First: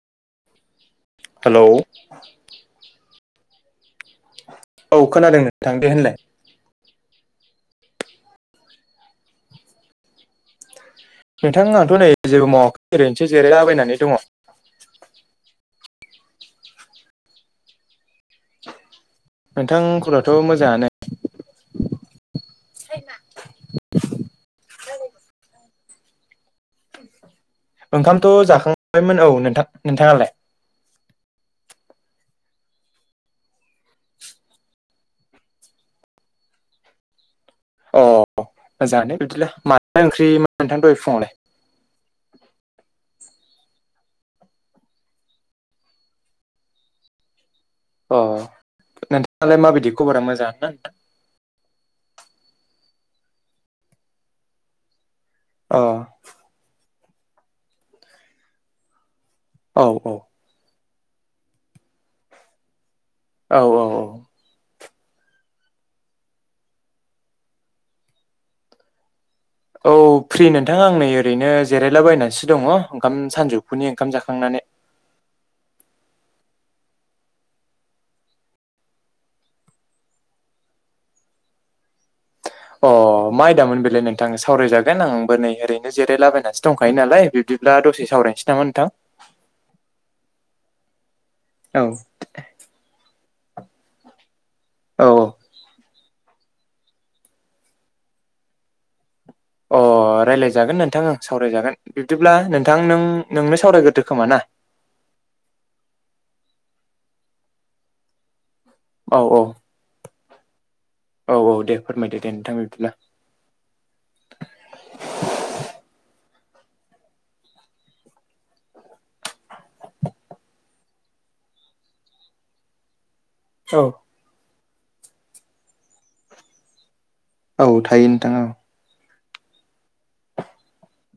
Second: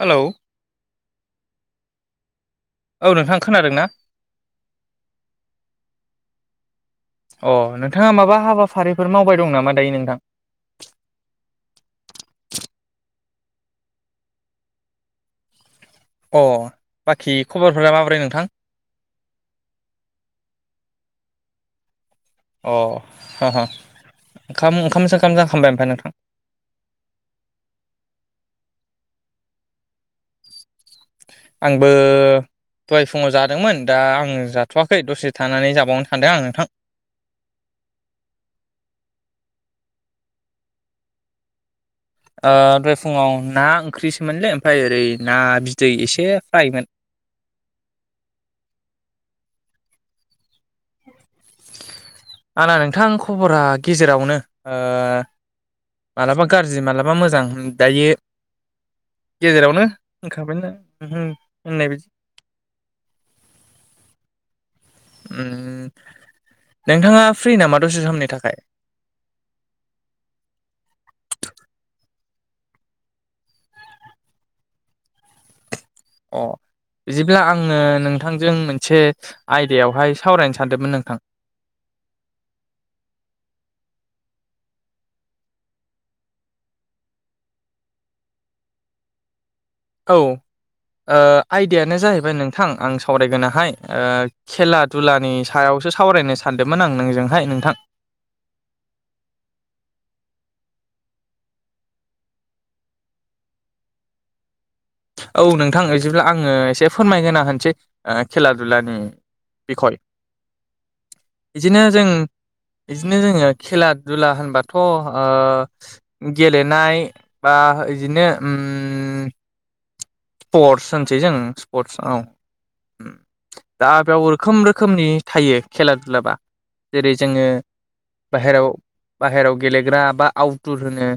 Hello hello. औ नोंथां खोनादों ना? औ खोनादों नोंथां दे होनलाय। अ नोंथाङा माबा हाबाफारिफोर मावबाय दं नामा दायो नोंथां। नोंथां आंथ' नै जेबो मावाखै ओरैनोसो जिरायलाबायनानै दङ। ओ बाखि खबरफोरा माबोरै नोंथां। नोंथां खबराथ' मोजाङानो। अह हो हो ओंखाम ओंखाम सोंखाम जाखांबाय ओमफाय नों ओंखामथ' जाखांबायमोन औ नोंथां नोंथाङालाय आंबो दहाय फुङाव जादोंमोन दा आङो जाथ'वाखै दसे थानानै जाबावनो सानदों आं नोंथां अह मोजाङानो बिदिब्ला माथो ओंख्रि मोन नोंथां दहाय फुङावलाय ओ दहाय फुङाव ना ओंख्रिसोमोनलै ओमफ्राय ओरै ना बिदै एसे फ्रायमोन अह नोंथाङालाय माबायदि खबरा मोजाङानो ना आंना नोंथां खबरा गेजेरावनो ओ अ मालाबा गाज्रि मालाबा मोजां हों दायो औ गेजेरावनो [unintelligible] औ औ औ ओम नोंथाङा फ्रि नामा दसे समनि थाखाय [unintelligible] औ फ्रि नोंथां आं नै ओरैनो जिरायलाबायनानैसो दङ ओंखाम सानजौफुनि ओंखाम जाखांनानै अह बिदिब्ला आङो नोंथांजों मोनसे आयदायावहाय सावरायनो सानदोंमोन नोंथां [unintelligible] अह मा आयदामोन बेलाय नोंथां सावरायजागोन आंबो नै ओरैनो जिरायलाबायनासो दंखायो नालाय बिब्दि बिदिब्ला दसे सावरायनोसै नामा नोंथां [unintelligible] औ ओ औ आयदायानो जाहैबाय नोंथां आं सावरायगोनाहाय ओ खेला औ दुलानि सायावसो सावरायनो सानदोंमोन आं नोंजोंहाय नोंथां अह अ रायज्लायजागोन नोंथां ओं सावरायजागोन बिब्दिब्ला नोंथां नों नोंनो सावरायग्रोदो खोमा ना औ नोंथां इदिब्ला आङो एसे फोरमायगोरना होनसै ओ खेला दुलानि औ औ बिखय औ औ दे बिदिनो जों फोरमायदो दे नोंथां बिब्दिब्ला बिदिनो जोङो खेला दुला होनबाथ' ओ गेलेनाय बा इदिनो ओम स्पर्टस होनसै जों स्पर्टस औ ओम औ दा बेयाव रोखोम रोखोम रोखोमनि थायो खेला दुलाबा जेरै जोङो औ थायो नोंथां औ बाहेराव बाहेराव गेलेग्रा बा आउटदुर होनो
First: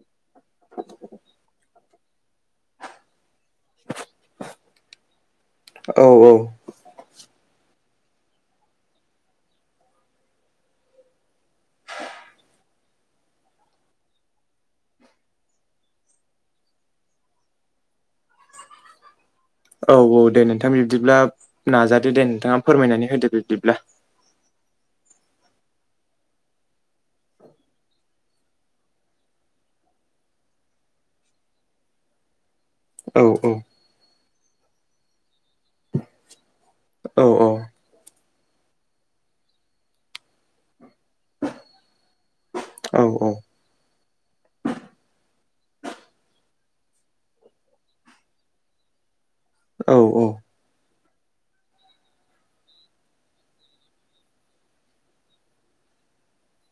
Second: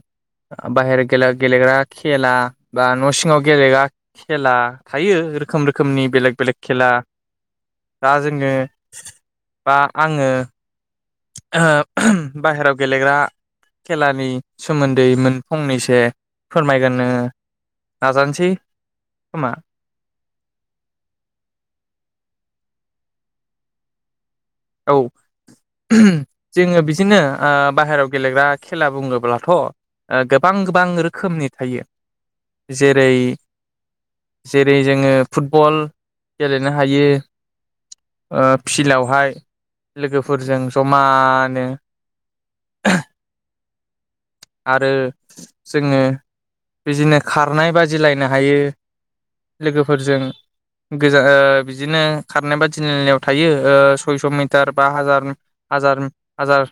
बाहेर खेला गेलेग्रा खेला बा न' सिङाव गेले खेला थायो रोखोम रोखोमनि औ औ बेलेक बेलेक खेला दा जोङो बा आङो बाहेराव गेलेग्रा खेलानि सोमोन्दै मोन फंनैसो फोरमायगोननो नाजानोसै खोमा औ औ दे नोंथां बिब्दिब्ला नाजादो दे नोंथाङा फोरमायनानै होदो बिब्दिब्ला औ जोङो बिदिनो ओ बाहेरायाव गेलेग्रा खेला बुङोब्लाथ' ओ गोबां गोबां रोखोमनि थायो जेरै औ जेरै जोङो फुटबल गेलेनो हायो औ ओ फिलआवहाय लोगोफोरजों जमानो औ आरो जोङो बिदिनो खारनाय बादिलायनो हायो लोगोफोरजों औ गोजा ओ बिदिनो खारनाय बादिलायनायाव थायो ओ सयस' मिथ मिथार बा हाजार हाजार हाजार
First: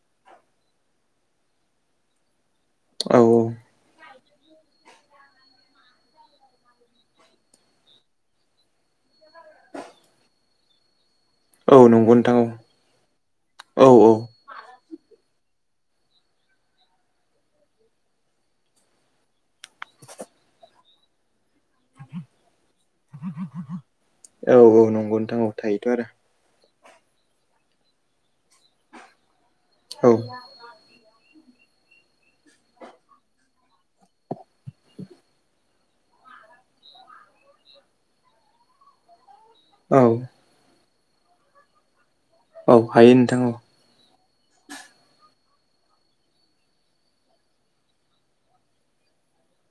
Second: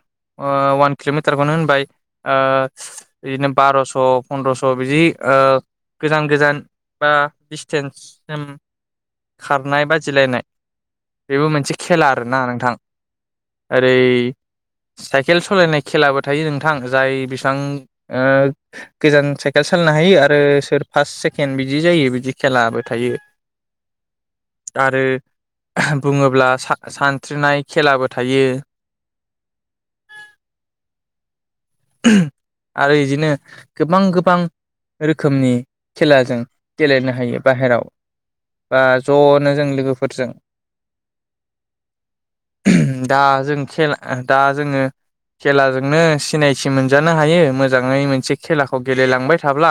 ओ वान किल'मिटारखौनो होनबाय ओ औ बिदिनो बार'स' फन्द्र'स' बिदि ओ गोजान गोजान बा डिसटेन्ससिम खारनाय बाजिलायनाय बेबो मोनसे औ खेला नंगौ औ आरोना नोंथां। औ औ ओरै साइकेल सालायनाय खेलाबो थायो नोंथां जाय बेसां ओ गोजान साइकेल सालायनो हायो आरो सोर फार्स्ट सेकेण्ड बिदि जायो बिदि खेलाबो थायो। औ औ आरो नंगौ नोंथां औ थायोथ' आरो बुङोब्ला सा-सानस्रिनाय खेलाबो थायो। औ आरो इदिनो गोबां गोबां रोखोमनि खेलाजों गेलेनो हायो बाहेराव बा ज'नो जों औ लोगोफोरजों औ हायो दा नोंथां औ जों खेला दा जोङो खेलाजोंनो सिनायथि मोनजानो हायो मोजाङै मोनसे खेलाखौ गेलेलांबाय थाब्ला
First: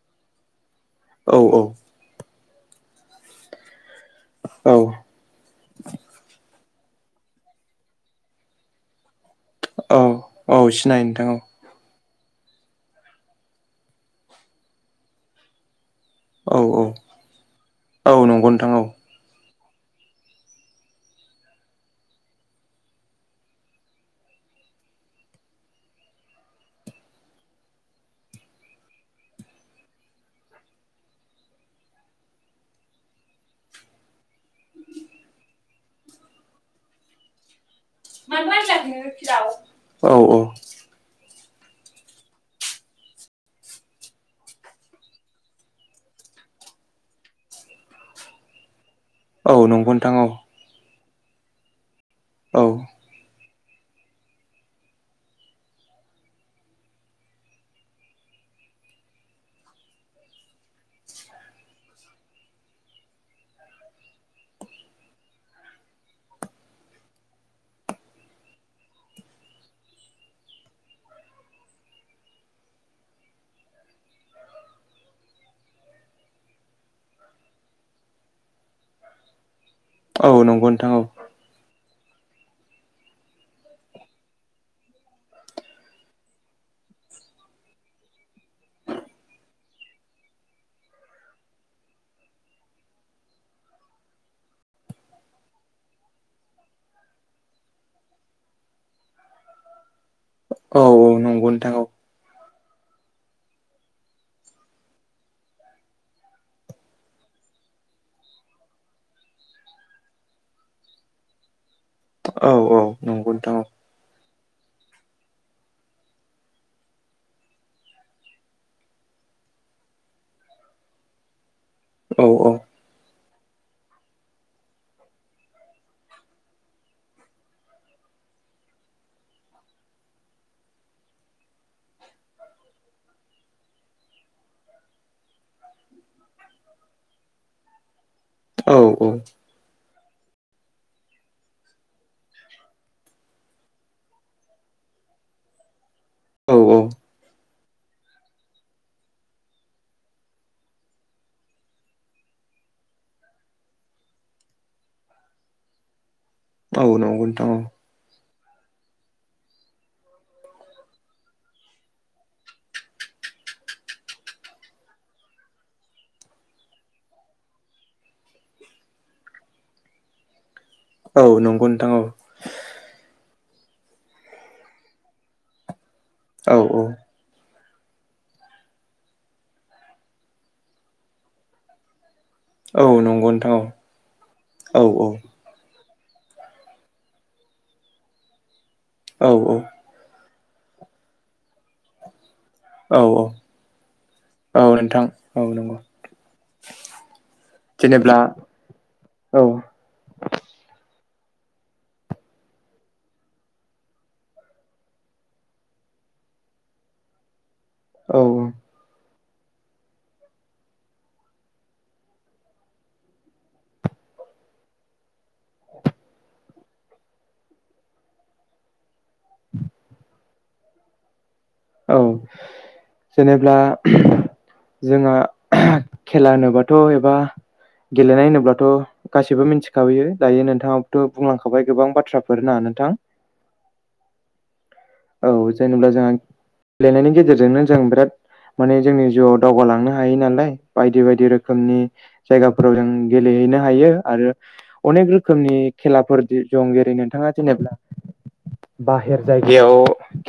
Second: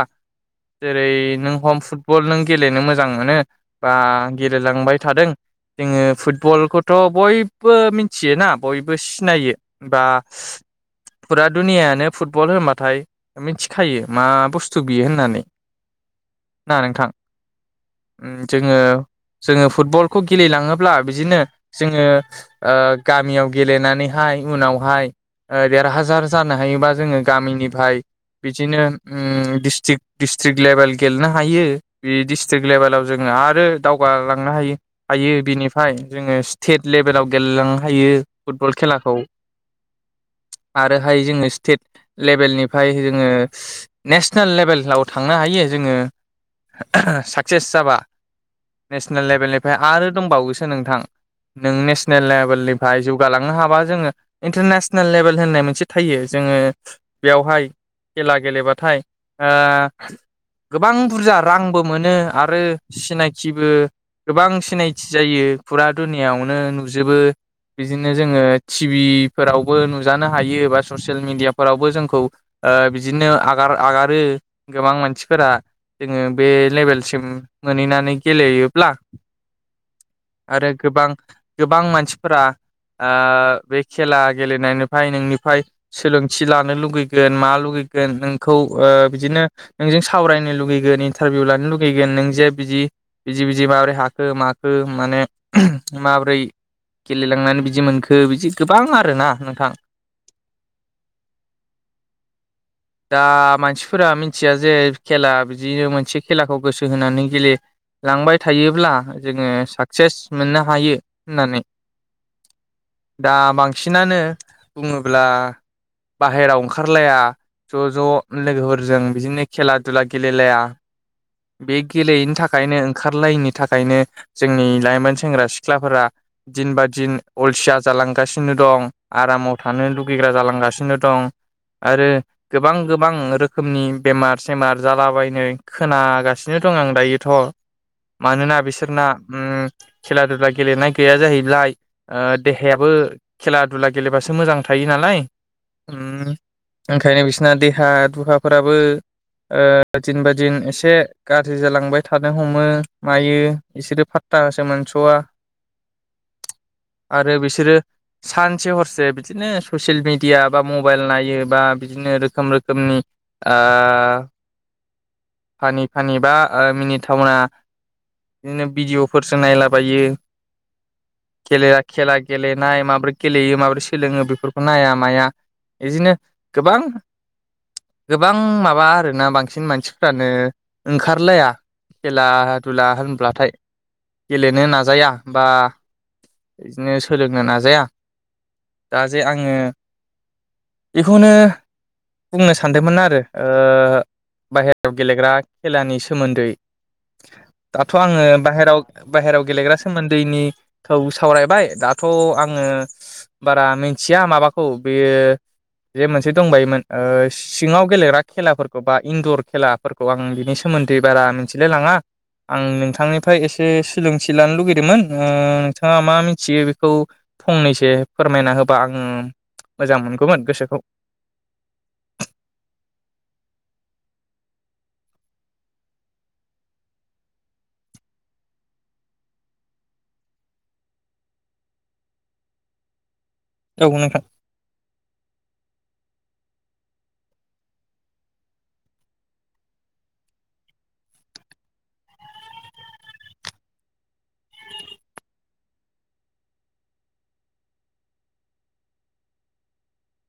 जेरै औ नों हम फुटबल नों गेलेनो मोजां मोनो बा औ गेलेलांबाय थादों। जोङो फुटबलखौथ' बयबो मिथियोना बयबो सिनायो औ बा औ सिनायो नोंथां औ। फुरा दुनियानो फुटबल होनबाथाय मिथिखायो मा बुस्थु बियो होननानै। औ औ। औ उम्म नंगौ नोंथां जोङो औ जोङो फुटबलखौ गेलेलाङोब्ला बिदिनो जोङो ओ गामियाव गेलेनानैहाय उनावहाय ओ देरहाजार जानो हायोबा जोङो गामिनिफ्राय बिदिनो उम्म दिस्टिक डिस्ट्रिक लेभेल गेलेनो हायो बे डिस्ट्रिक लेभेलाव जोङो आरो दावगालांनो हायो हायो बिनिफाय जोङो स्टेट लेभेलाव गेलेलांनो हायो मानो फुटबल खेलाखौ। रायज्लायखो दाव औ औ। आरोहाय जोङो स्टेट लेभेलनिफाय जोङो नेसनेल लेभेलाव थांनो हायो। जोङो साक्सेस जाबा नेसनेल औ लेभेलनिफ्राय नंगौ आरो नोंथां औ दंबावोसो नोंथां नों नेस नेल औ लेभेलनिफ्राय जौगालांनो हाबा जोङो इन्टारनेसनेल लेभेल होननाय मोनसे थायो जोङो बेवहाय खेला गेलेबाथाय ओ गोबां बुरजा रांबो मोनो आरो सिनायथिबो गोबां सिनायथि जायो। बे फुरा दुनियायावनो नुजोबो। बिदिनो जोङो टिभिफोरावबो नुजानो हायो बा ससियेल मिडियाफोरावबो जोंखौ ओ बिदिनो आगार आगारो गोबां मानसिफोरा जोङो बे लेबेलसिम मोनहैनानै गेलेयोब्ला औ नंगौ आरो नोंथां औ गोबां गोबां मानसिफोरा ओ बे खेला गेलेनायनिफ्राय नोंनिफ्राय सोलोंथि लानो लुगैगोन मा लुगै गोन नोंखौ ओ बिदिनो नोंजों सावरायनो लुुगैगोन इन्टारभिउ लानो लुुगैगोन नों जे बिदि बिदि बिदि माब्रै हाखो माखो माने माबो ब्रै गेलेलांनानै बिदि मोनखो बिदि गोबां आरोना नोंथां। औ औ नंगौ नोंथां औ। दा मानसिफोरा मिथिया जे खेला बिदिनो मोनसे खेलाखौ गोसो होनानै गेले लांबाय थायोब्ला जोङो साक्सेस मोननो हायो होननानै औ औ नंगौ दा नोंथां बांसिनानो बुङोब्ला बाहेराव ओंखारलाया ज' ज' लोगोफोरजों बिदिनो खेला दुला गेलेलाया बे औ गेलेयैनि थाखायनो ओंखारलायैनि थाखायनो जोंनि लाइमोन सेंग्रा सिख्लाफोरा दिन बा दिन अलसिया जालांगासिनो दं आरामाव थानो लुगैग्रा जालांगासिनो दं। आरो गोबां गोबां रोखोमनि बेमार सेमार जालाबायनाय खोनागासिनो दं आं दायोथ' मानोना औ बिसोरना उम खेला-दुला गेलेनाय गैया जाहैब्लाय देहायाबो खेला-दुला गेलेबासो मोजां थायो नालाय उम औ ओंखायनो बिसना देहा-दुहाफोराबो ओ दिन बा दिन एसे गाज्रि जालांबाय थासो मोनस'आ औ नंगौ नोंथां औ बिसोरो सानसे हरसे बिदिनो ससियेल ओ फानि-फानि बा ओ मिनिथावना बिदिनो भिडिअ'फोरसो नायलाबायो औ औ नंगौ खेलाया नोंथां औ खेला गेलेनाय माब्रै गेलेयो माबोरै सोलोङो बेफोरखौ नाया माया बिदिनो औ गोबां औ गोबां माबा आरोना बांसिन मानसिफ्रानो ओंखारलाया खेला दुला औ नंगौ होनब्लाथाय नोंथां गेलेनो औ नाजाया बा बिदिनो सोलोंनो नाजाया दा जे औ आङो बिखौनो बुंनो औ सानदोंमोन आरो ओ औ बाहेरायाव नोंथां गेलेग्रा औ नंगौ खेलानि सोमोन्दै दाथ' जेनेब्ला आङो बाहेराव औ बाहेराव गेलेग्रा सोमोन्दैनिखौ सावरायबाय दाथ' आङो बारा मिथिया माबाखौ बे बे जे मोनसे दंबायोमोन ओ सिङाव औ गेलेग्रा खेलाफोरखौ बा इन्दर खेलाफोरखौ आं बिनि सोमोन न्दै बारा मिथिलाय लाङा आं नोंथांनिफ्राय एसे सोलोंथि लानो लुुगै दोमोन ओ नोंथाङा मा मिथियो बिखौ फंनैसो फोरमायना होबा आं मोजां मोनगौमोन गोसोखौ औ जेनेब्ला जोंहा खेला होनोबाथ' एबा गेलेनाय होनोब्लाथ' गासिबो मिथिखाबोयो दायो नोंथाङाबोथ' बुंलांखाबाय गोबां बाथ्राफोर ना नोंथां। औ औ नोंथां जेनेबा जाहा गेलेनायनि गेजेरजोंनो जों बिराद माने जोंनि जिउआव दावगालांनो हायो नालाय बायदि बायदि रोखोमनि जायगाफोराव जों गेलेयो हैनो हायो आरो अनेक रोखोमनि खेलाफोर दं जेरै नोंथाङा जेनेबा बाहेर जायगायाव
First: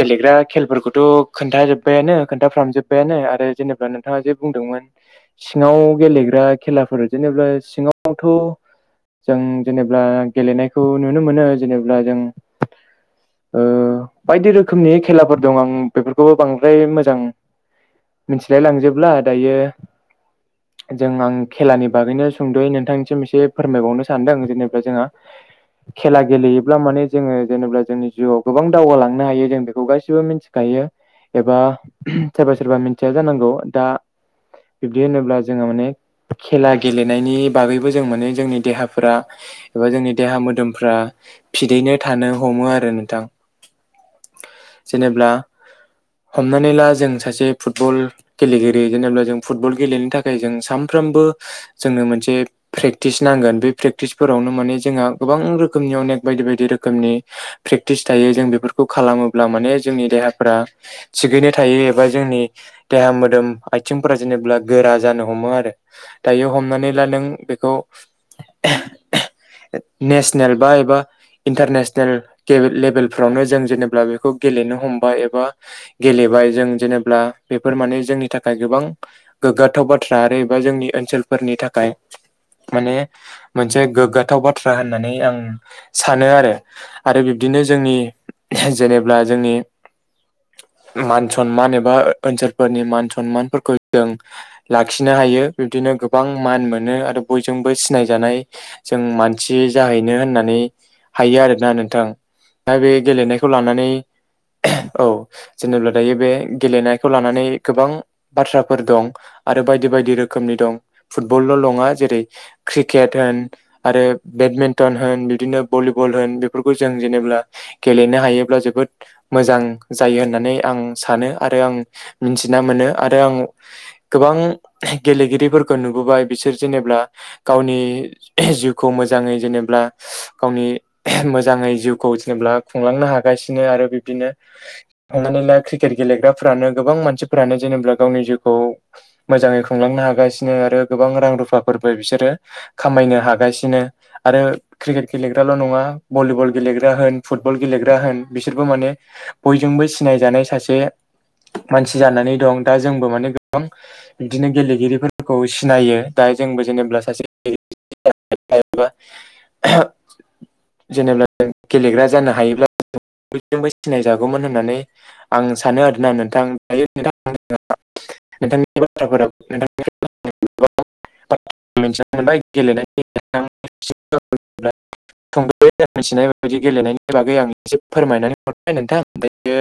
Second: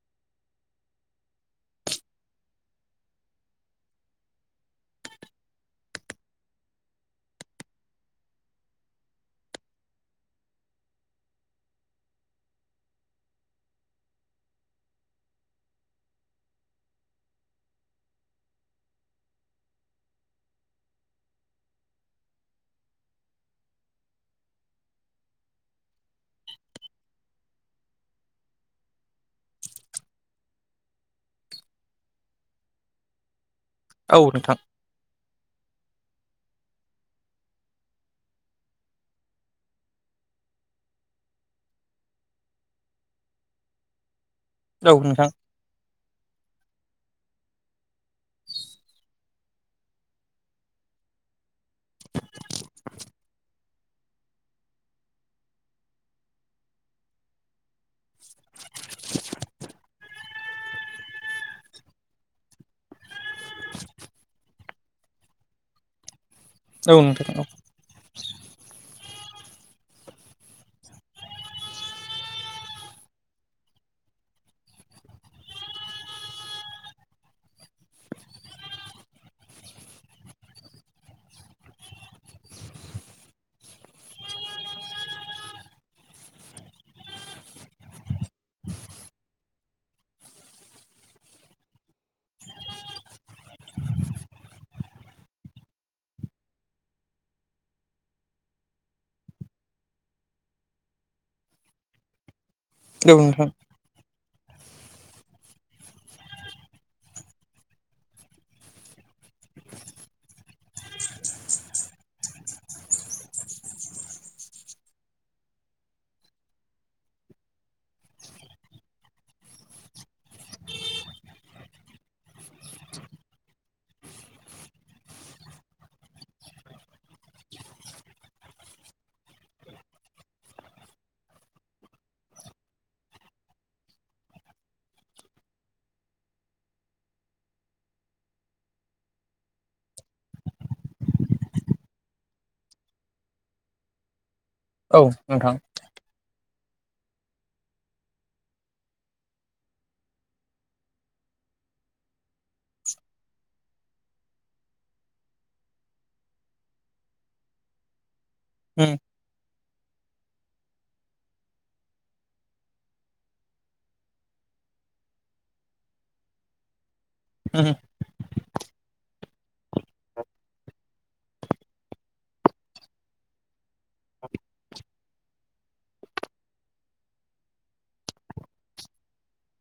गेलेग्रा खेलफोरखौथ' खोन्थाजोबबायानो‌। खोन्थाफ्रामजोब्बायानो आरो जेनेबा नोंथाङा जे बुंदोंमोन सिङाव गेलेग्रा खेलाफोर जेने बा सिङावथ' जों जेनेब्ला गेलेनायखौ नुनो मोनो जेनेब्ला जों ओ बायदि रोखोमनि खेलाफोर दं आं बेफोरखौबो बांद्राय मोज जां मिथिलाय लांजोबला दायो जों आं खेलानि बागैनो सुंद'यै नोंथांनिसिम एसे फोरमायबावनो सानदों जेनेबा जोंहा खेला गेलेयोब्ला माने जोङो जेनेबा जोंनि जिउआव गोबां दावगालांनो हायो जों बेखौ गासिबो मिथि खायो एबा सोरबा सोरबा मिथिया जानांगौ दा औ नोंथां बिब्दि होनोब्ला जोङो माने खेला गेलेनायनि बागैबो जों माने जोंनि देहाफोरा एबा जोंनि देहा मोदोमफ्रा फिदैनो थानो हमो आरो नोंथां। [inaudible] औ जेनेब्ला नोंथां हमनानै ला जों सासे फुटबल गेलेगिरि जेनेबा जों फुटबल गेलेनो थाखाय जों सानफ्रामबो जों मोनसे प्रेक्टिस नांगोन बे प्रेक्टिसफोरावनो माने जोंहा गोबां रोखोमनि अनेक बायदि बायदि रोखोम नि फ्रेक्टिस थायो जों बेफोरखौ खालामोब्ला माने जोंनि देहाफोरा थिगैनो थायो एबा जोंनि देहा मोदोम आथिंफोरा जेनेब्ला गोरा जानो हमो आरो। दायो हमनानै औ ला नों नोंथां औ बेखौ नेसनेल बा एबा इन्टारनेसनेल लेभेलफ्रावनो जों जेनेबा बेखौ गेलेनो हमबाय एबा गेले बाय जों जेनेब्ला बेफोर माने जोंनि थाखाय गोबां गोग्गाथाव बाथ्रा आरो एबा जोंनि ओनसोल फोरनि थाखाय माने मोनसे गोग्गाथाव बाथ्रा होननानै आं सानो आरो आरो बिब्दि नो जोंनि जेनेब्ला जोंनि [inaudible] मान सनमान एबा ओनसोलफोरनि मान सनमानफोरखौ जों लाखिनो हायो बिबदिनो गोबां मान मोनो आरो बयजोंबो सिनायजानाय जों मानसि जाहैनो होननानै हायो आरोना नोंथां दा बे नोंथां गेलेनायखौ लानानै औ जेनेब्ला दायो बे गेलेनायखौ लानानै गोबां बाथ्राफोर दं आरो बायदि बायदि रोखोमनि दं फुटबल' नङा जेरै क्रिकेट होन आरो बेटमिनटन होन बिदिनो भलिबल होन बेफोरखौ जों जेनेब्ला गेलेनो हायोब्ला जोबोद मोजां जायो होननानै आं सानो आरो आं मिथिना मोनो आरो आं गोबां गेलेगिरि फोरखौ नुबोबाय बिसोर जेनेब्ला गावनि जिउखौ मोजाङै जेनेब्ला गावनि मोजाङै जिउखौ जेनेब्ला खुंलांनो हागासिनो आरो बिब्दिनो साननानै ला क्रिकेट गेलेग्राफ्रानो गोबां मानसिफोरानो जेनेब्ला गावनि जिउखौ मोजाङै खुंलां नो हागासिनो आरो गोबां रां रुफाफोरबो बिसोरो खामायनो हागासिनो। आरो औ क्रिकेट गेलेग्राल' नोंथां नङा‌ भलिबल गेलेग्रा होन फुटबल गेलेग्रा होन बिसोरबो माने बय जोंबो सिनायजानाय सासे मानसि जानानै दं दा जोंबो माने गोबां बिदिनो गेलेगिरिफोरखौ सिनायो दा जोंबो जेनोब्ला सासे ओम जेनेब्ला गेलेग्रा जानो हायोब्ला बयजोंबो सिनाय जागोन। होननानै आं सानो आरोना नोंथां दायो नोंथांनि उम [unintelligible] नोंथांनि बाथ्राफोरा बाय गेलेनाय [unintelligible] [unintelligible] बेदि गेलेनायनि बागै आं एसे फोरमायनानै हरबाय नोंथां दायो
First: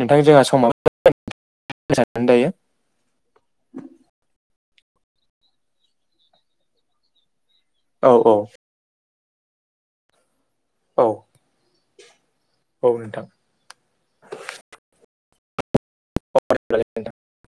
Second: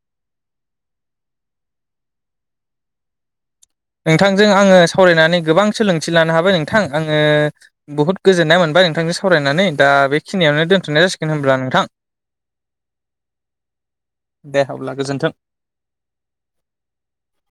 नोंथां जोंहा समाबो जाबाय। [unintelligible] दायो। नोंथांजों आङो सावरायनानै गोबां सोलोंथि लानो हाबाय नोंथां आङो औ बुहुत औ गोजोन्नाय मोनबाय नोंथांजों सावरायनानै दा बे खिनियावनो औ दोन्थ'नाय जासिगोन होनब्ला नोंथां। औ दे अब्ला गोजोन्थों। [unintelligible]